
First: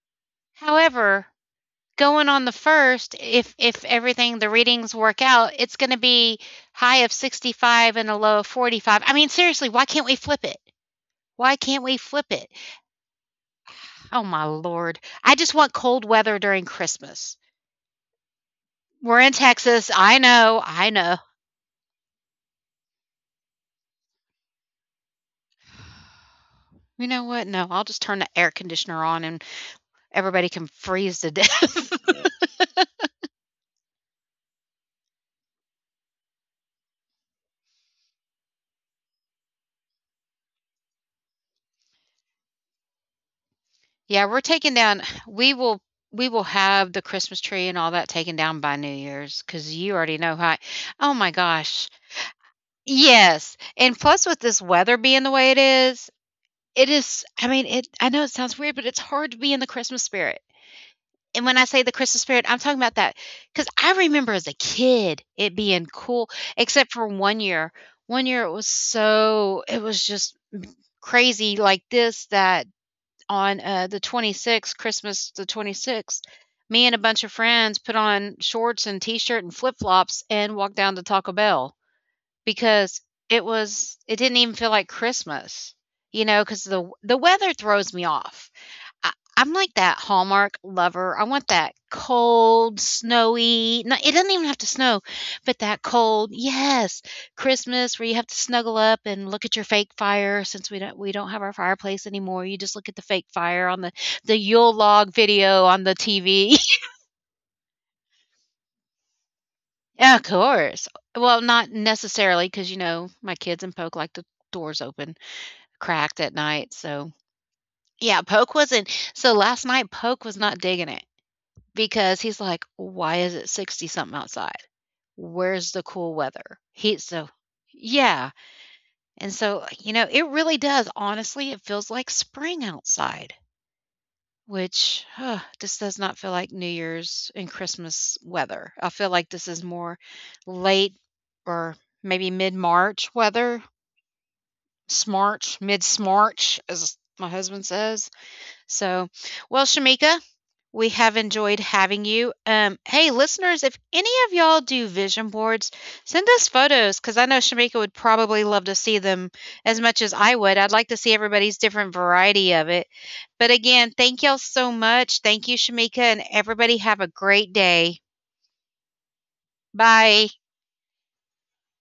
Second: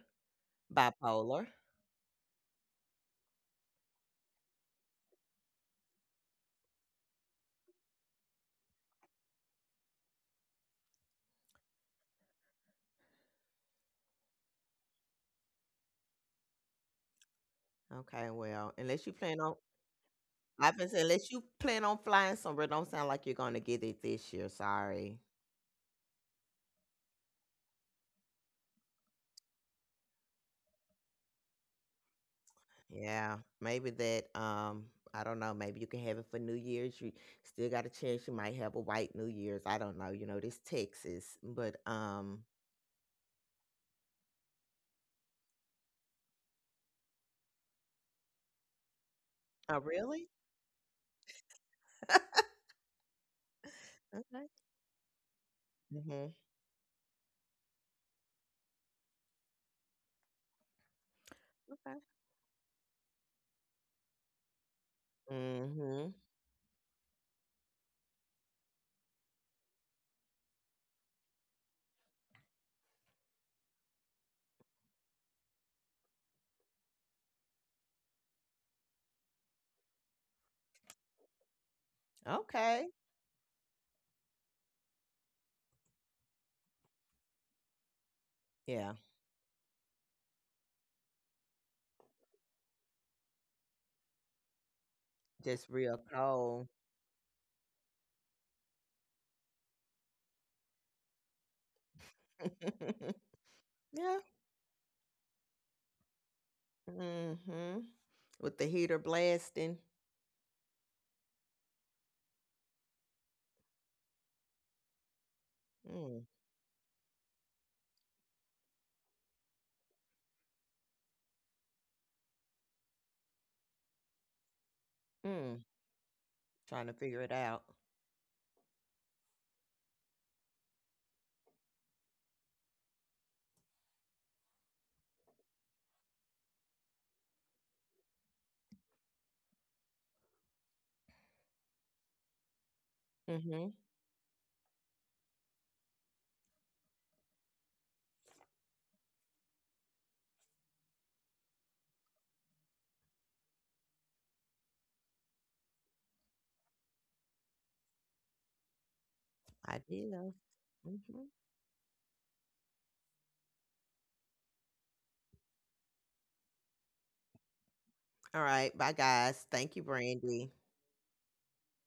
Speaker 1: However,
Speaker 2: Bipolar.
Speaker 1: going on the first, if everything the readings work out, it's going to be high of 65 and a low of 45. I mean, seriously, why can't we flip it? Why can't we flip it? Oh my lord. I just want cold weather during Christmas.
Speaker 2: Okay, well, unless you
Speaker 1: We're in
Speaker 2: plan on,
Speaker 1: Texas. I know.
Speaker 2: I've been
Speaker 1: I
Speaker 2: saying,
Speaker 1: know.
Speaker 2: unless you plan on flying somewhere, don't sound like you're going to get it this year. Sorry.
Speaker 1: You know what? No, I'll just turn the air conditioner on and everybody can freeze to death.
Speaker 2: Yeah, maybe that. I don't know. Maybe you can have it for New Year's. You still got a chance. You might have a white New Year's. I don't know. You know, this Texas, but.
Speaker 1: yeah, we're taking down we will we will have the Christmas tree and all that taken down by New Year's cuz
Speaker 2: Oh,
Speaker 1: you already
Speaker 2: really?
Speaker 1: know how I- Oh my gosh. Yes. And plus with
Speaker 2: Okay.
Speaker 1: this weather being the way it is,
Speaker 2: Mhm.
Speaker 1: I mean, it I know it sounds weird, but it's hard to be in the Christmas spirit. And when I say the
Speaker 2: Okay.
Speaker 1: Christmas spirit, I'm talking about that because I remember as a kid it being
Speaker 2: Mhm.
Speaker 1: cool, except for one year. One year it was so, it was just crazy like this that on the 26th, Christmas the 26th, me and a bunch of friends put on shorts and t shirt and flip flops and walked down to Taco Bell
Speaker 2: Okay.
Speaker 1: because it was, it didn't even feel like Christmas, you know, because the weather throws me off.
Speaker 2: Yeah.
Speaker 1: I'm like that Hallmark lover. I want that cold, snowy no, it doesn't even have to snow, but
Speaker 2: Just
Speaker 1: that
Speaker 2: real
Speaker 1: cold
Speaker 2: cold.
Speaker 1: yes, Christmas where you have to snuggle up and look at your fake fire since we don't have our fireplace anymore. You just look at the fake fire on the
Speaker 2: Yeah.
Speaker 1: the Yule log video on the TV.
Speaker 2: Mhm. With the heater blasting.
Speaker 1: Yeah, of course. Well, not necessarily, because you know, my kids and Poke like the doors open, cracked
Speaker 2: Mm,
Speaker 1: at night, so yeah, Poke wasn't last night Poke was not digging it. Because he's like, "Why is it 60 something outside?
Speaker 2: mm,
Speaker 1: Where's the cool weather?"
Speaker 2: trying to
Speaker 1: He
Speaker 2: figure it
Speaker 1: so
Speaker 2: out.
Speaker 1: yeah, and so, you know, it really does, honestly, it feels like spring outside, which huh, this does not feel like New Year's and Christmas weather. I feel like this is more late or maybe mid-March weather,
Speaker 2: Mm-hmm.
Speaker 1: smarch, mid-smarch, as my husband says. So, well, Shamika, we have enjoyed having you. Hey, listeners, if any of y'all do vision boards, send us photos because I know Shamika would probably love to see them
Speaker 2: I
Speaker 1: as much as
Speaker 2: do.
Speaker 1: I would. I'd like to see
Speaker 2: Mm-hmm.
Speaker 1: everybody's different variety of it. But again, thank y'all so much. Thank you, Shamika, and everybody have a great day.
Speaker 2: All right. Bye, guys. Thank you,
Speaker 1: Bye.
Speaker 2: Brandy.